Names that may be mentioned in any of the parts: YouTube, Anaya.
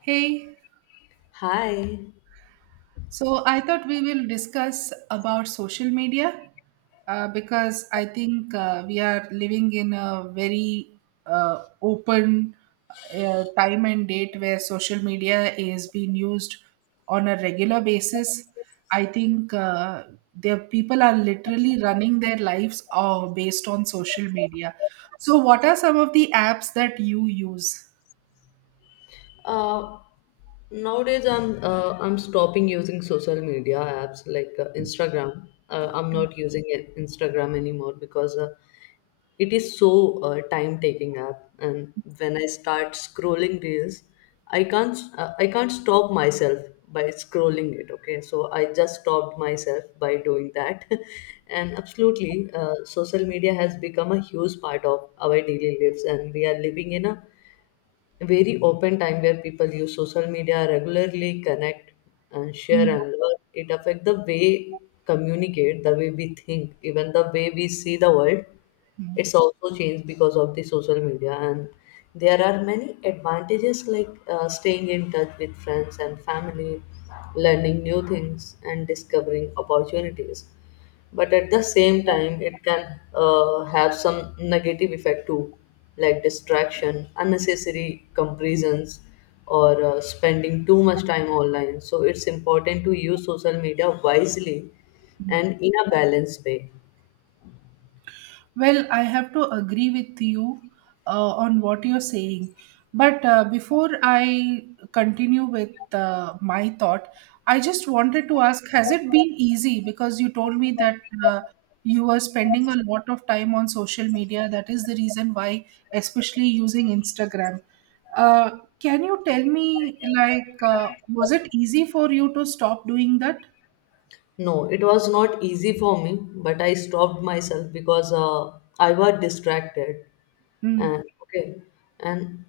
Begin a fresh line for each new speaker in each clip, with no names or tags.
Hey,
Hi.
so I thought we will discuss about social media because I think we are living in a very open time and date where social media is being used on a regular basis. I think the people are literally running their lives based on social media. So, what are some of the apps that you use?
Uh, Nowadays, I'm stopping using social media apps like Instagram. I'm not using Instagram anymore because it is so time-taking app. And when I start scrolling reels, I can't stop myself by scrolling it. Okay, so I just stopped myself by doing that. And absolutely, social media has become a huge part of our daily lives, and we are living in a very open time where people use social media regularly connect and share and learn. It affects the way communicate, the way we think, even the way we see the world.
Mm.
It's also changed because of the social media, and there are many advantages like staying in touch with friends and family, learning new things, and discovering opportunities. But at the same time, it can have some negative effect too, like distraction, unnecessary comparisons, or spending too much time online. So it's important to use social media wisely and in a balanced way.
Well, I have to agree with you on what you're saying. But before I continue with my thought, I just wanted to ask, has it been easy? Because you told me that uh, you were spending a lot of time on social media. That is the reason why, especially using Instagram. Uh, can you tell me, like, was it easy for you to stop doing that?
No, it was not easy for me, but I stopped myself because I was distracted.
Mm,
And okay, and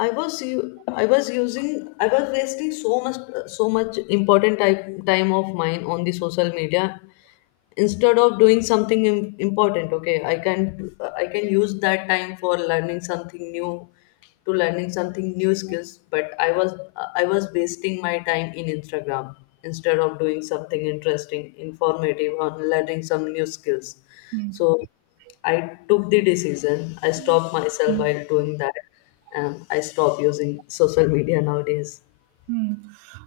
I was using. I was wasting so much important time of mine on the social media instead of doing something important. Okay, I can I can use that time for learning something new to learning something new skills, but i was wasting my time in instagram instead of doing something interesting, informative, or learning some new skills.
mm,
So I took the decision, I stopped myself while
mm.
doing that, and I stopped using social media nowadays.
Hmm.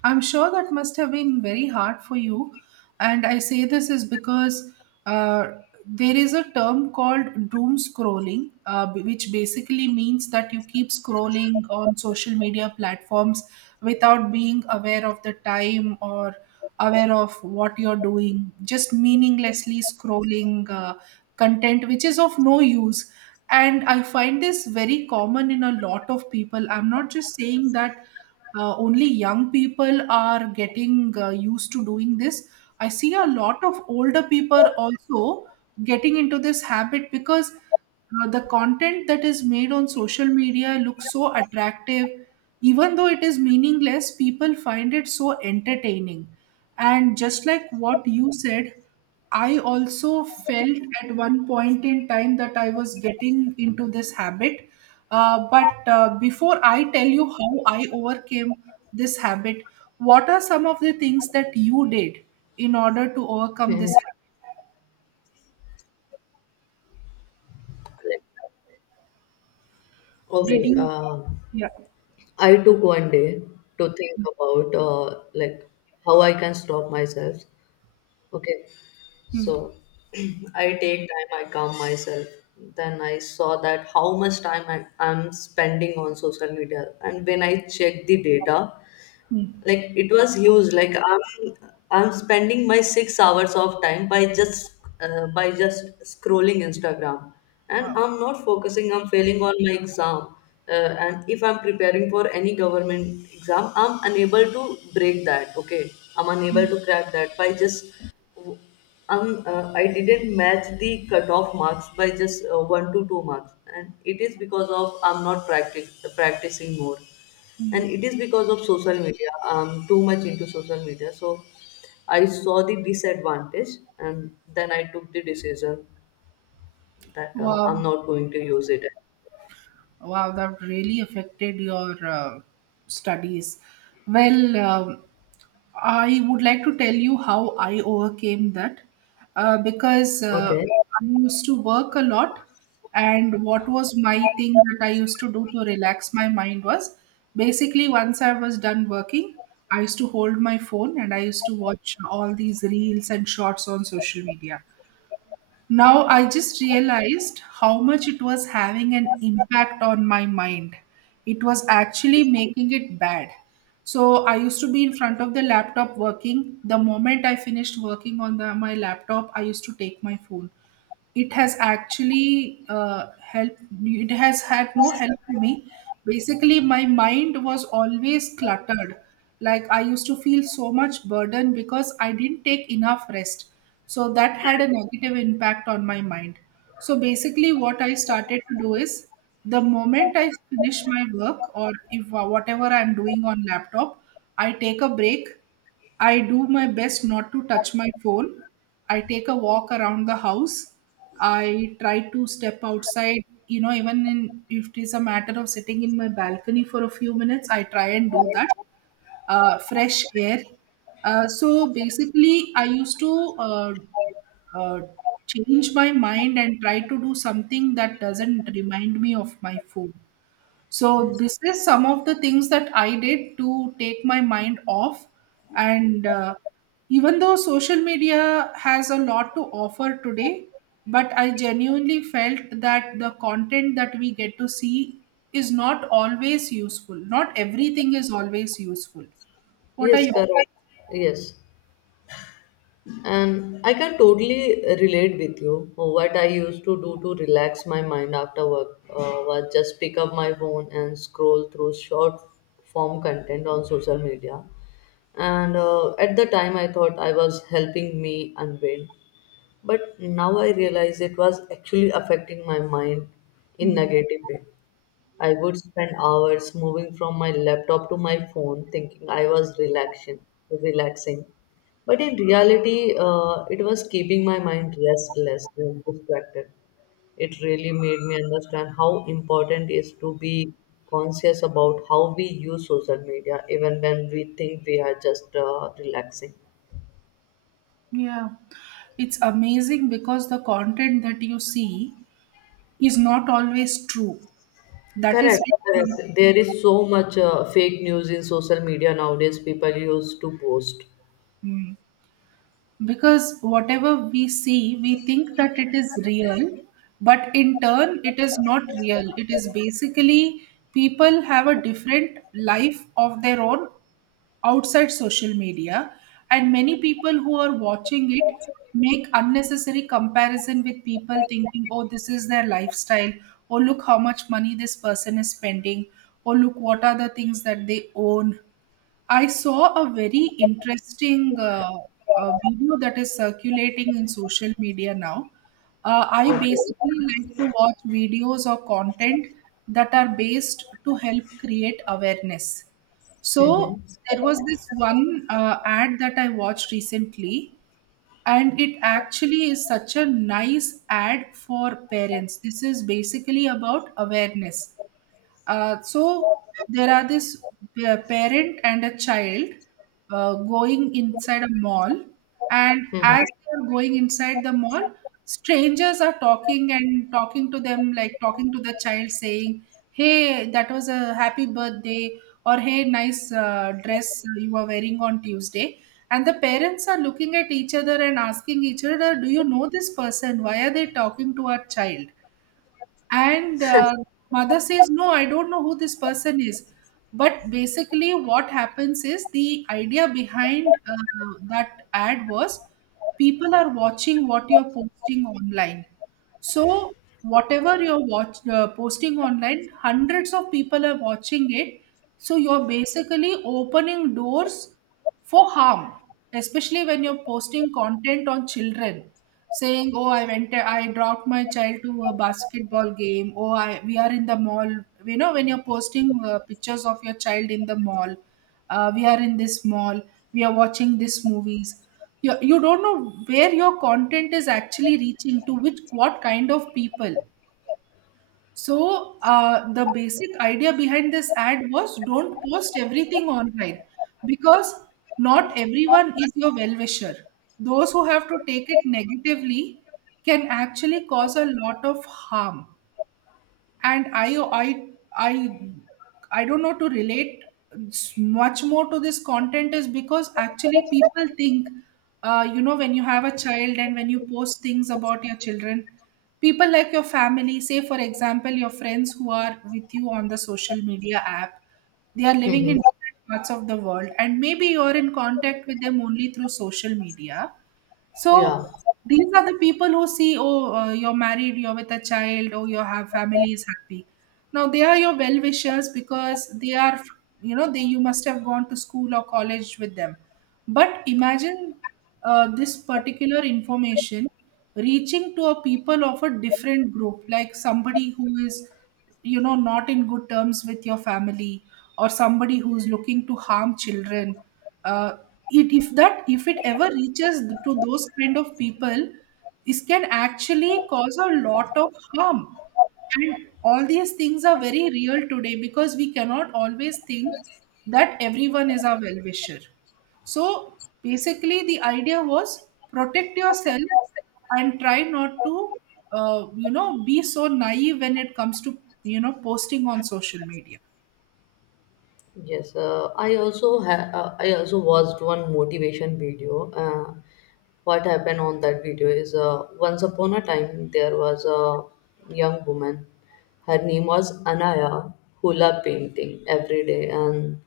I'm sure that must have been very hard for you. And I say this is because uh, there is a term called doom scrolling, which basically means that you keep scrolling on social media platforms without being aware of the time or aware of what you're doing, just meaninglessly scrolling content which is of no use. And I find this very common in a lot of people. I'm not just saying that only young people are getting used to doing this. I see a lot of older people also getting into this habit because the content that is made on social media looks so attractive. Even though it is meaningless, people find it so entertaining. And just like what you said, I also felt at one point in time that I was getting into this habit. But before I tell you how I overcame this habit, what are some of the things that you did in order to overcome
Mhm.
this habit?
Okay,
Did you? Yeah.
I took one day to think about like how I can stop myself. Okay,
Hmm.
so I take time, I calm myself. Then I saw that how much time I'm spending on social media, and when I check the data,
Hmm.
like it was huge. Like i'm spending my 6 hours of time by just scrolling instagram, and
Wow.
I'm not focusing, I'm failing on my exam, and if I'm preparing for any government exam, I'm unable to break that. Okay, I'm unable to crack that by just I didn't match the cutoff marks by just one to two marks, and it is because of I'm not practice practicing more. And
Hmm.
it is because of social media, I'm too much into social media. So I saw the disadvantage, and then I took the decision that
Wow.
I'm not going to use it.
Wow, that really affected your studies. Well, um, I would like to tell you how I overcame that because
Okay.
I used to work a lot. And what was my thing that I used to do to relax my mind was basically once I was done working, I used to hold my phone and I used to watch all these reels and shorts on social media. Now I just realized how much it was having an impact on my mind. It was actually making it bad. So I used to be in front of the laptop working. The moment I finished working on the, my laptop, I used to take my phone. It has actually helped, it has had no help to me. Basically my mind was always cluttered, like I used to feel so much burden because I didn't take enough rest, so that had a negative impact on my mind. So basically what I started to do is the moment I finish my work, or if whatever I'm doing on laptop, I take a break. I do my best not to touch my phone. I take a walk around the house. I try to step outside, you know, even in, if it is a matter of sitting in my balcony for a few minutes, I try and do that. Fresh air. So basically, I used to uh, change my mind and try to do something that doesn't remind me of my phone. So this is some of the things that I did to take my mind off. And even though social media has a lot to offer today, but I genuinely felt that the content that we get to see is not always useful. Not everything is always useful. What are
Yes,
your
correct. Yes, and I can totally relate with you. What I used to do to relax my mind after work was just pick up my phone and scroll through short form content on social media. And at the time I thought I was helping me unwind. But now I realize it was actually affecting my mind in
Mm,
negative way. I would spend hours moving from my laptop to my phone thinking I was relaxing. But in reality, it was keeping my mind restless and distracted. It really made me understand how important it is to be conscious about how we use social media, even when we think we are just relaxing.
yeah, it's amazing because the content that you see is not always true. That is
Correct,
why-
correct. There is so much fake news in social media nowadays. People used to post.
Mm. Because whatever we see, we think that it is real, but in turn it is not real. It is basically, people have a different life of their own outside social media, and many people who are watching it make unnecessary comparison with people thinking, oh, this is their lifestyle, oh, look how much money this person is spending, oh, look what are the things that they own. I saw a very interesting video that is circulating in social media now. I
Okay.
basically like to watch videos or content that are based to help create awareness. So
Mm-hmm.
there was this one ad that I watched recently, and it actually is such a nice ad for parents. This is basically about awareness. So there are this parent and a child going inside a mall, and
Mm-hmm.
as they are going inside the mall, strangers are talking and talking to them, like talking to the child, saying, "Hey, that was a happy birthday," or "Hey, nice dress you are wearing on Tuesday." And the parents are looking at each other and asking each other, "Do you know this person? Why are they talking to our child?" and Mother says, no, I don't know who this person is. But basically what happens is the idea behind that ad was people are watching what you're posting online. So whatever you're posting online, hundreds of people are watching it. So you're basically opening doors for harm, especially when you're posting content on children, saying, "Oh, I went, I dropped my child to a basketball game. Oh, I we are in the mall. You know, when you're posting pictures of your child in the mall, we are in this mall. We are watching these movies. You don't know where your content is actually reaching to which what kind of people." So the basic idea behind this ad was don't post everything online, because not everyone is your well-wisher. Those who have to take it negatively can actually cause a lot of harm. And i i i i don't know, to relate much more to this content is because actually people think, you know, when you have a child and when you post things about your children, people like your family, say for example your friends who are with you on the social media app, they are living
Mm-hmm.
in different parts of the world, and maybe you're in contact with them only through social media.
Yeah.
So these are the people who see, oh, you're married, you're with a child, or your have family is happy. Now they are your well wishers because they are, you know, they you must have gone to school or college with them. But imagine this particular information reaching to a people of a different group, like somebody who is, you know, not in good terms with your family, or somebody who's looking to harm children. uh, it, if that, if it ever reaches to those kind of people, this can actually cause a lot of harm. And all these things are very real today because we cannot always think that everyone is our well wisher. So basically, the idea was protect yourself and try not to, you know, be so naive when it comes to, you know, posting on social media.
Yes, I also watched one motivation video. What happened on that video is once upon a time there was a young woman. Her name was Anaya, who loved painting every day, and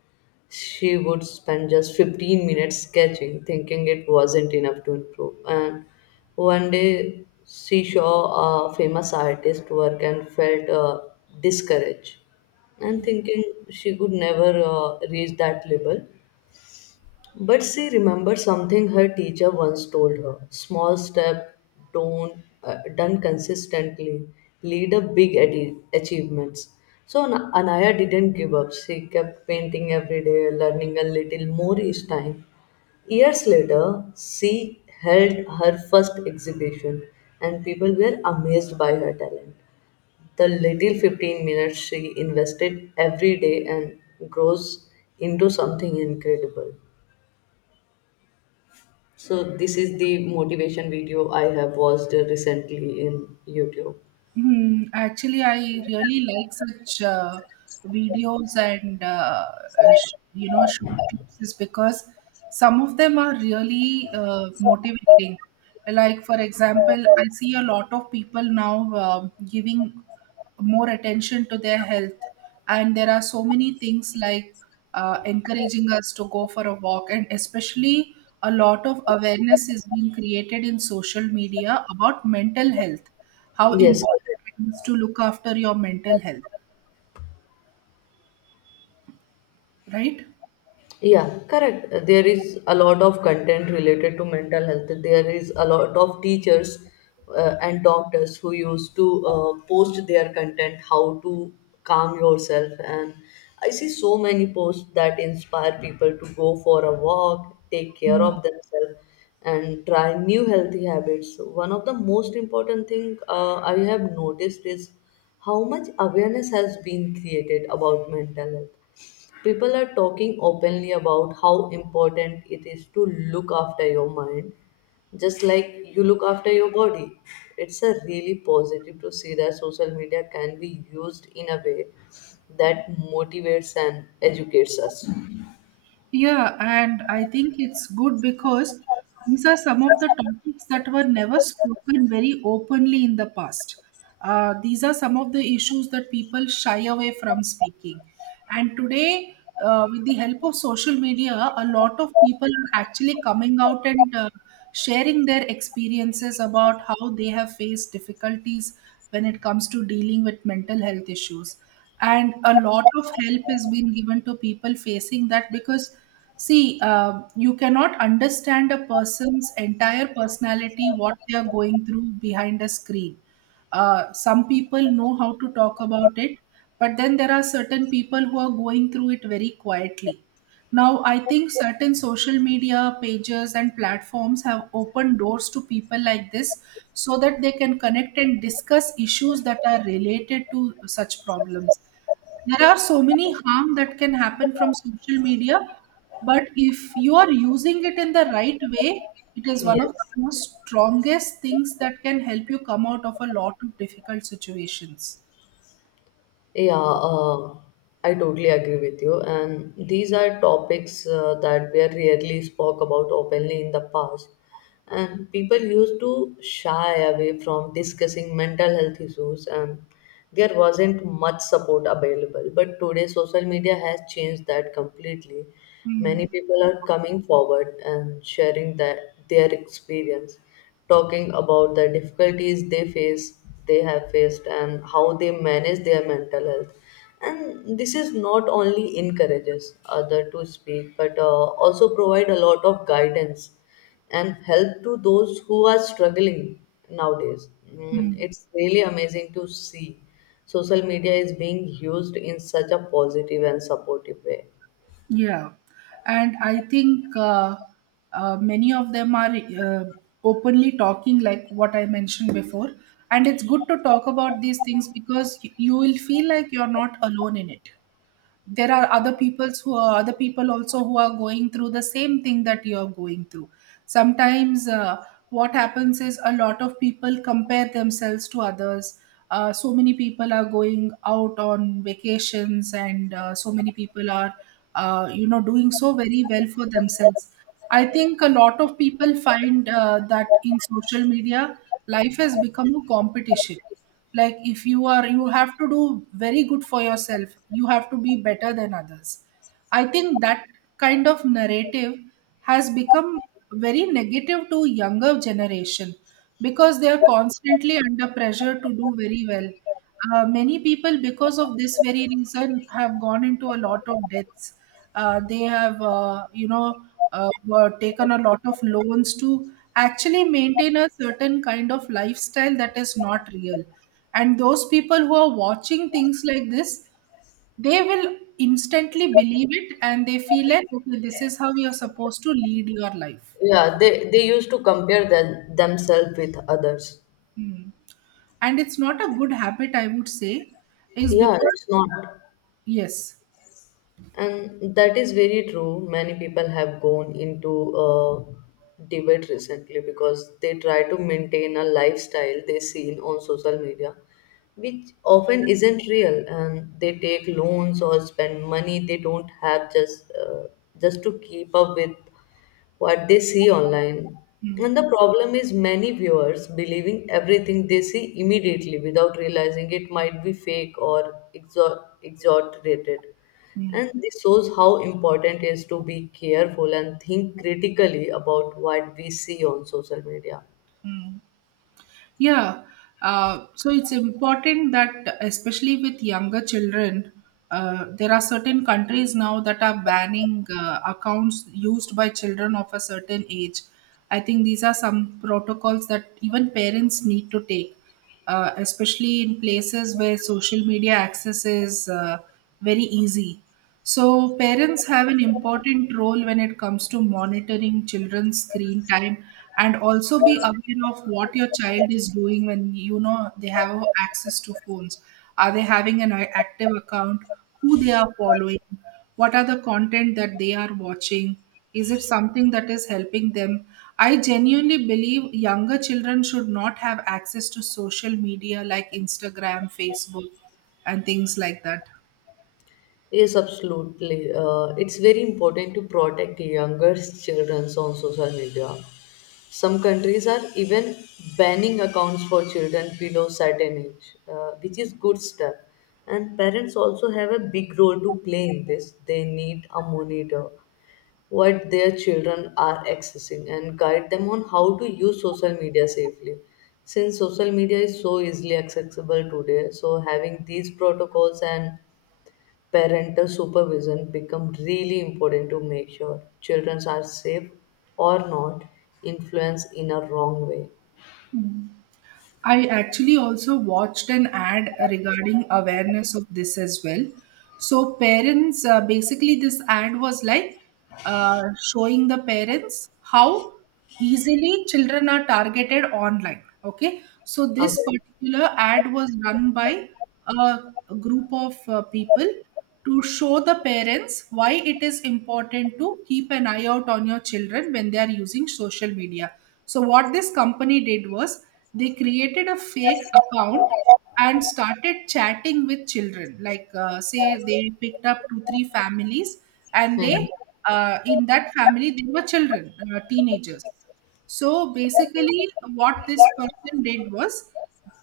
she would spend just 15 minutes sketching, thinking it wasn't enough to improve. And one day she saw a famous artist work and felt discouraged and thinking she could never reach that level. But she remembered something her teacher once told her: small step, don't, done consistently, lead a big achievements. So Anaya didn't give up. She kept painting every day, learning a little more each time. Years later, she held her first exhibition, and people were amazed by her talent. The little 15 minutes she invested every day and grows into something incredible. So, this is the motivation video I have watched recently in YouTube.
Hmm, actually, I really like such videos and you know, short clips is because some of them are really motivating. Like for example, I see a lot of people now giving more attention to their health, and there are so many things like encouraging us to go for a walk, and especially a lot of awareness is being created in social media about mental health, how
Yes.
important it is to look after your mental health, right?
Yeah, correct. There is a lot of content related to mental health. There is a lot of teachers and doctors who used to post their content, how to calm yourself. And I see so many posts that inspire people to go for a walk, take care of themselves, and try new healthy habits. So, one of the most important thing I have noticed is how much awareness has been created about mental health. People are talking openly about how important it is to look after your mind, just like you look after your body. It's a really positive to see that social media can be used in a way that motivates and educates us.
Yeah, and I think it's good because these are some of the topics that were never spoken very openly in the past. These are some of the issues that people shy away from speaking. And today, with the help of social media, a lot of people are actually coming out and sharing their experiences about how they have faced difficulties when it comes to dealing with mental health issues. And a lot of help is being given to people facing that because, see, you cannot understand a person's entire personality, what they are going through behind a screen. Some people know how to talk about it, but then there are certain people who are going through it very quietly. Now, I think certain social media pages and platforms have opened doors to people like this so that they can connect and discuss issues that are related to such problems. There are so many harm that can happen from social media, but if you are using it in the right way, it is one of the
Yes.
most strongest things that can help you come out of a lot of difficult situations.
Yeah, I totally agree with you. And these are topics that were rarely spoke about openly in the past. And people used to shy away from discussing mental health issues, and there wasn't much support available. But today, social media has changed that completely. Many
Hmm.
people are coming forward and sharing that, their experience, talking about the difficulties they have faced and how they manage their mental health. And this is not only encourages other to speak, but also provide a lot of guidance and help to those who are struggling nowadays. Mm,
Mm,
it's really amazing to see social media is being used in such a positive and supportive way.
yeah, and I think many of them are openly talking, like what I mentioned before. And it's good to talk about these things because you will feel like you're not alone in it. There are other people also who are going through the same thing that you're going through. Sometimes, what happens is a lot of people compare themselves to others. So many people are going out on vacations, and so many people are doing so very well for themselves. I think a lot of people find, that in social media life has become a competition. Like, if you have to do very good for yourself, you have to be better than others. I think that kind of narrative has become very negative to younger generation because they are constantly under pressure to do very well. Many people, because of this very reason, have gone into a lot of debts. They have, you know, Were taken a lot of loans to actually maintain a certain kind of lifestyle that is not real. And those people who are watching things like this, they will instantly believe it and they feel like, okay, this is how you're supposed to lead your life.
Yeah, they used to compare themselves with others.
Hmm. And it's not a good habit, I would say, is
Yeah,
because
it's not.
yes.
And that is very true. Many people have gone into debate recently because they try to maintain a lifestyle they seen on social media, which often isn't real. And they take loans or spend money they don't have just to keep up with what they see online.
Hmm,
And the problem is many viewers believing everything they see immediately without realizing it might be fake or exaggerated.
hmm,
And this shows how important it is to be careful and think critically about what we see on social media.
hmm. Yeah, so it's important, that especially with younger children. There are certain countries now that are banning accounts used by children of a certain age. I think these are some protocols that even parents need to take, especially in places where social media access is, very easy. So, parents have an important role when it comes to monitoring children's screen time, and also be aware of what your child is doing when you know they have access to phones. Are they having an active account? Who they are following? What are the content that they are watching? Is it something that is helping them? I genuinely believe younger children should not have access to social media like Instagram, Facebook, and things like that.
Yes, absolutely. It's very important to protect younger children on social media. Some countries are even banning accounts for children below certain age, which is good step. And parents also have a big role to play in this. They need a monitor what their children are accessing and guide them on how to use social media safely. Since social media is so easily accessible today, so having these protocols and parental supervision becomes really important to make sure children are safe or not influenced in a wrong way.
I actually also watched an ad regarding awareness of this as well. So, parents, basically, this ad was like, uh, showing the parents how easily children are targeted online. Okay, so this
Okay.
particular ad was run by a a group of people to show the parents why it is important to keep an eye out on your children when they are using social media. So what this company did was they created a fake account and started chatting with children. Like, say they picked up two three families, and
Hmm.
they, in that family they were children, teenagers. So basically, what this person did was,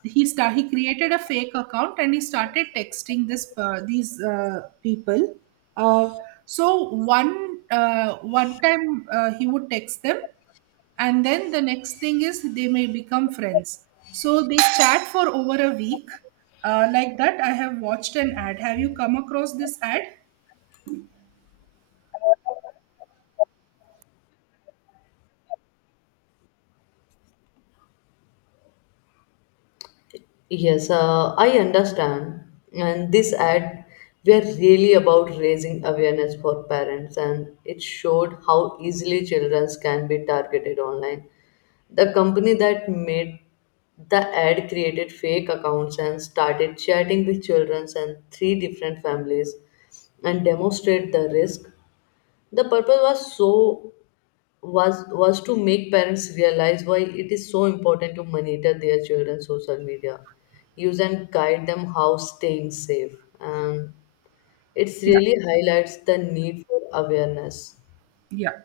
he created a fake account and he started texting this per these people. Uh, so one time, he would text them, and then the next thing is they may become friends. So they chat for over a week. Like that, I have watched an ad. Have you come across this ad?
Yes, I understand. And this ad, we are really about raising awareness for parents, and it showed how easily children can be targeted online. The company that made the ad created fake accounts and started chatting with children and three different families and demonstrate the risk. The purpose was so was to make parents realize why it is so important to monitor their children's social media use and guide them how staying safe. And it
Yeah.
really highlights the need for awareness.
Yeah.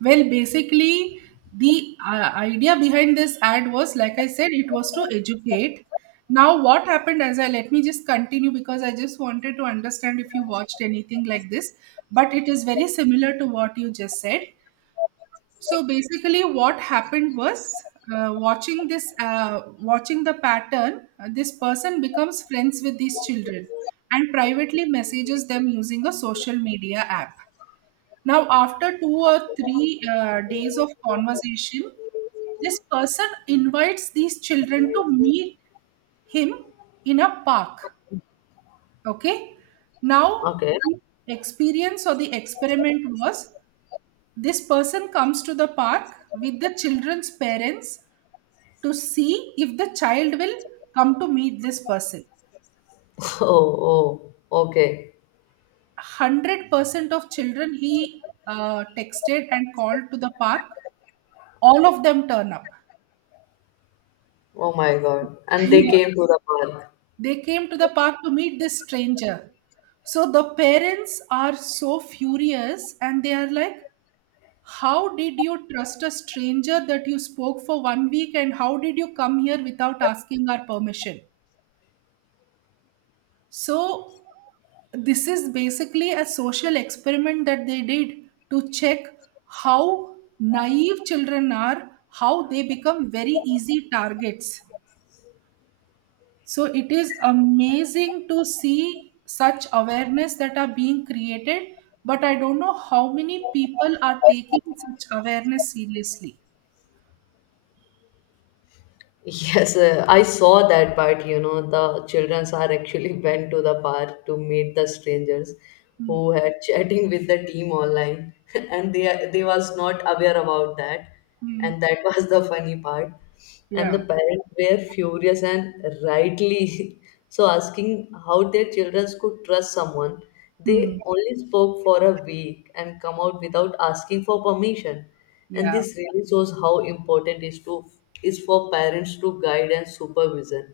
Well, basically, the, idea behind this ad was, like I said, it was to educate. Now, what happened as I let me just continue because I just wanted to understand if you watched anything like this, but it is very similar to what you just said. So basically, what happened was, watching the pattern, this person becomes friends with these children and privately messages them using a social media app. Now, after 2 or 3 days of conversation, this person invites these children to meet him in a park. Okay. Now,
Okay.
the experience or the experiment was, this person comes to the park with the children's parents to see if the child will come to meet this person.
Oh, oh, okay.
100% of children he texted and called to the park, all of them turn up.
Oh my god, and they came to the park.
They came to the park to meet this stranger. So the parents are so furious and they are like, "How did you trust a stranger that you spoke for one week, and how did you come here without asking our permission?" So this is basically a social experiment that they did to check how naive children are, how they become very easy targets. So it is amazing to see such awareness that are being created, but I don't know how many people are taking such awareness seriously.
Yes, I saw that, but you know, the children are actually went to the park to meet the strangers who
Hmm.
had chatting with the team online, and they was not aware about that,
Hmm.
and that was the funny part. And the
Yeah.
parents were furious and rightly so asking how their children could trust someone
Hmm.
they only spoke for a week and come out without asking for permission. And
Yeah.
this really shows how important is to is for parents to guide and supervision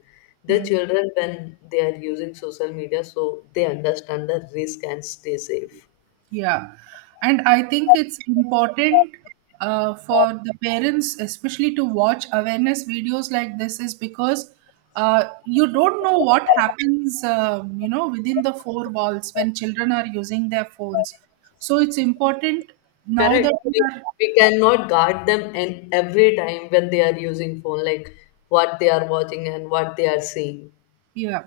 their
Hmm.
children when they are using social media, so they understand the risk and stay safe.
Yeah. And I think it's important for the parents, especially to watch awareness videos like this, is because you don't know what happens, within the four walls when children are using their phones. So it's important now
Correct,
that we are,
we cannot guard them and every time when they are using phone, like what they are watching and what they are seeing.
yeah.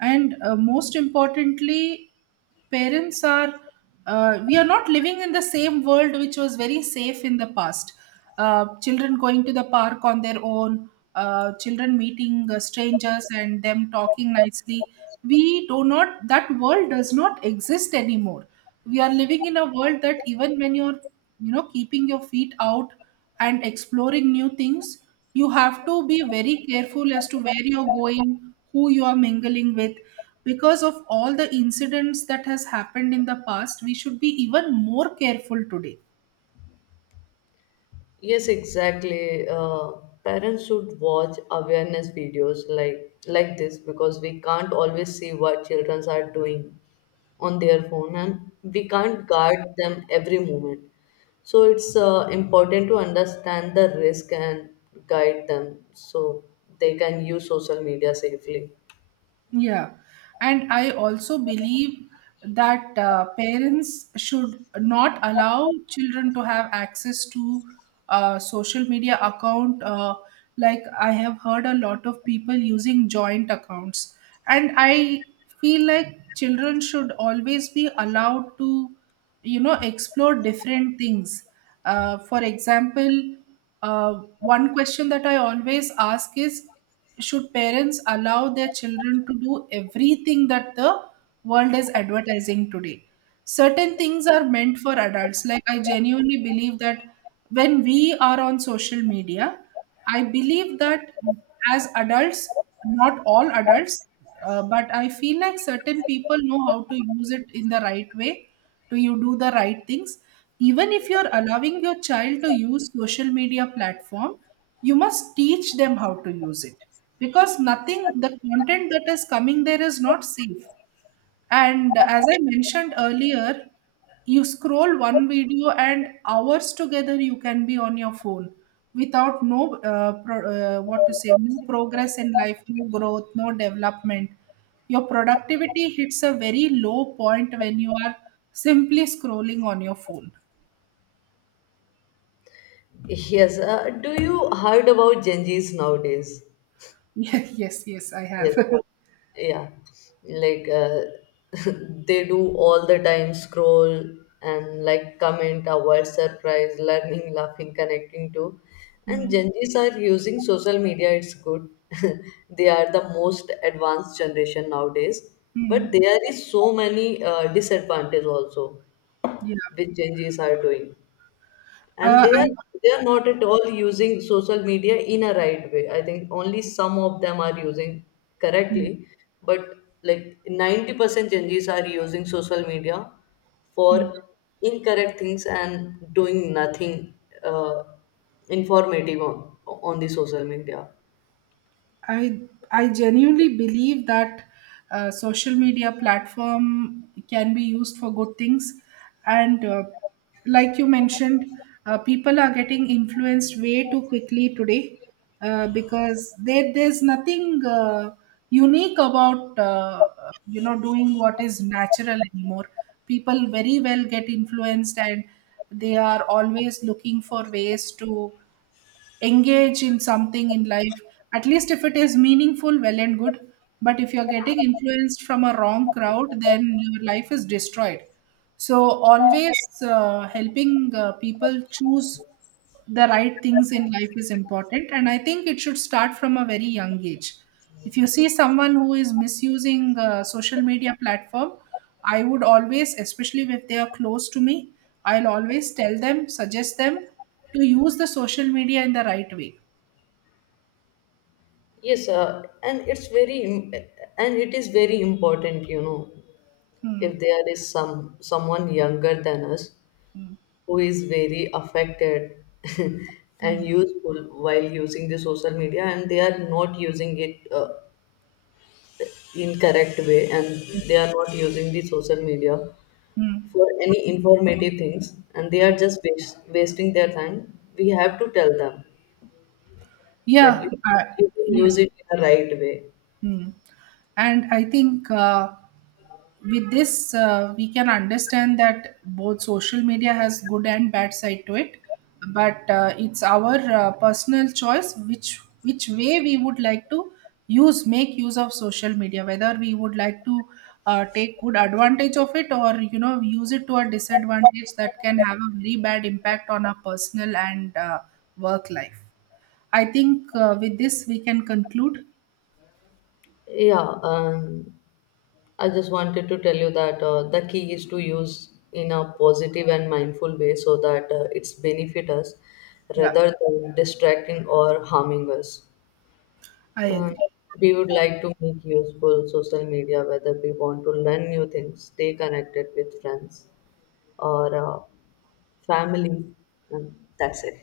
And most importantly, parents are we are not living in the same world which was very safe in the past. Children going to the park on their own, children meeting strangers and them talking nicely. We do not That world does not exist anymore. We are living in a world that even when you're keeping your feet out and exploring new things, you have to be very careful as to where you're going, who you are mingling with. Because of all the incidents that has happened in the past, we should be even more careful today.
Yes, exactly. Parents should watch awareness videos like this because we can't always see what children are doing on their phone and we can't guard them every moment. So it's important to understand the risk and guide them so they can use social media safely.
Yeah. And I also believe that parents should not allow children to have access to social media account. Like, I have heard a lot of people using joint accounts. And I feel like children should always be allowed to explore different things, for example, uh, one question that I always ask is, should parents allow their children to do everything that the world is advertising today? Certain things are meant for adults. Like, I genuinely believe that when we are on social media, I believe that as adults, not all adults, but I feel like certain people know how to use it in the right way, to you do the right things. Even if you're allowing your child to use social media platform, you must teach them how to use it because nothing, the content that is coming there is not safe. And as I mentioned earlier, you scroll one video and hours together you can be on your phone without no what to say no progress in life, no growth, no development. Your productivity hits a very low point when you are simply scrolling on your phone.
Yes. Do you heard about Gen Zs nowadays?
Yeah, yes, yes, I
Yes.
have.
Yeah, like they do all the time scroll and like comment avoid surprise learning, laughing, connecting to. And
Mm,
gen z's are using social media, it's good. They are the most advanced generation nowadays, but
mm,
there is so many disadvantage also
yeah.
which gen z's are doing. And
Uh, I,
they are not at all using social media in a right way. I think only some of them are using correctly,
mm,
but like 90% Zs are using social media
mm.
for incorrect things and doing nothing uh, informative on the social media.
I I genuinely believe that social media platform can be used for good things, and like you mentioned, people are getting influenced way too quickly today because there's nothing unique about, doing what is natural anymore. People very well get influenced, and they are always looking for ways to engage in something in life. At least if it is meaningful, well and good, but if you're getting influenced from a wrong crowd, then your life is destroyed. So always helping people choose the right things in life is important, and I think it should start from a very young age. If you see someone who is misusing social media platform, I would always, especially if they are close to me, I'll always tell them, suggest them to use the social media in the right way.
Yes, and it is very important, you know,
Hmm.
if there is some someone younger than us
Hmm.
who is very affected and
Hmm.
useful while using the social media, and they are not using it incorrect way, and they are not using the social media
Hmm.
for any informative things, and they are just wasting their time. We have to tell them that
Yeah, I
you can use
yes.
it in the right way.
Hmm. And I think with this we can understand that both social media has good and bad side to it. But it's our personal choice, which way we would like to use make use of social media, whether we would like to take good advantage of it, or use it to a disadvantage that can have a very bad impact on our personal and work life. I think with this we can conclude.
Yeah. I just wanted to tell you that the key is to use in a positive and mindful way so that it's benefit us
Yeah,
rather than distracting or harming us.
I
Um,
agree.
we would like to make useful social media whether we want to learn new things, stay connected with friends or family, and that's it.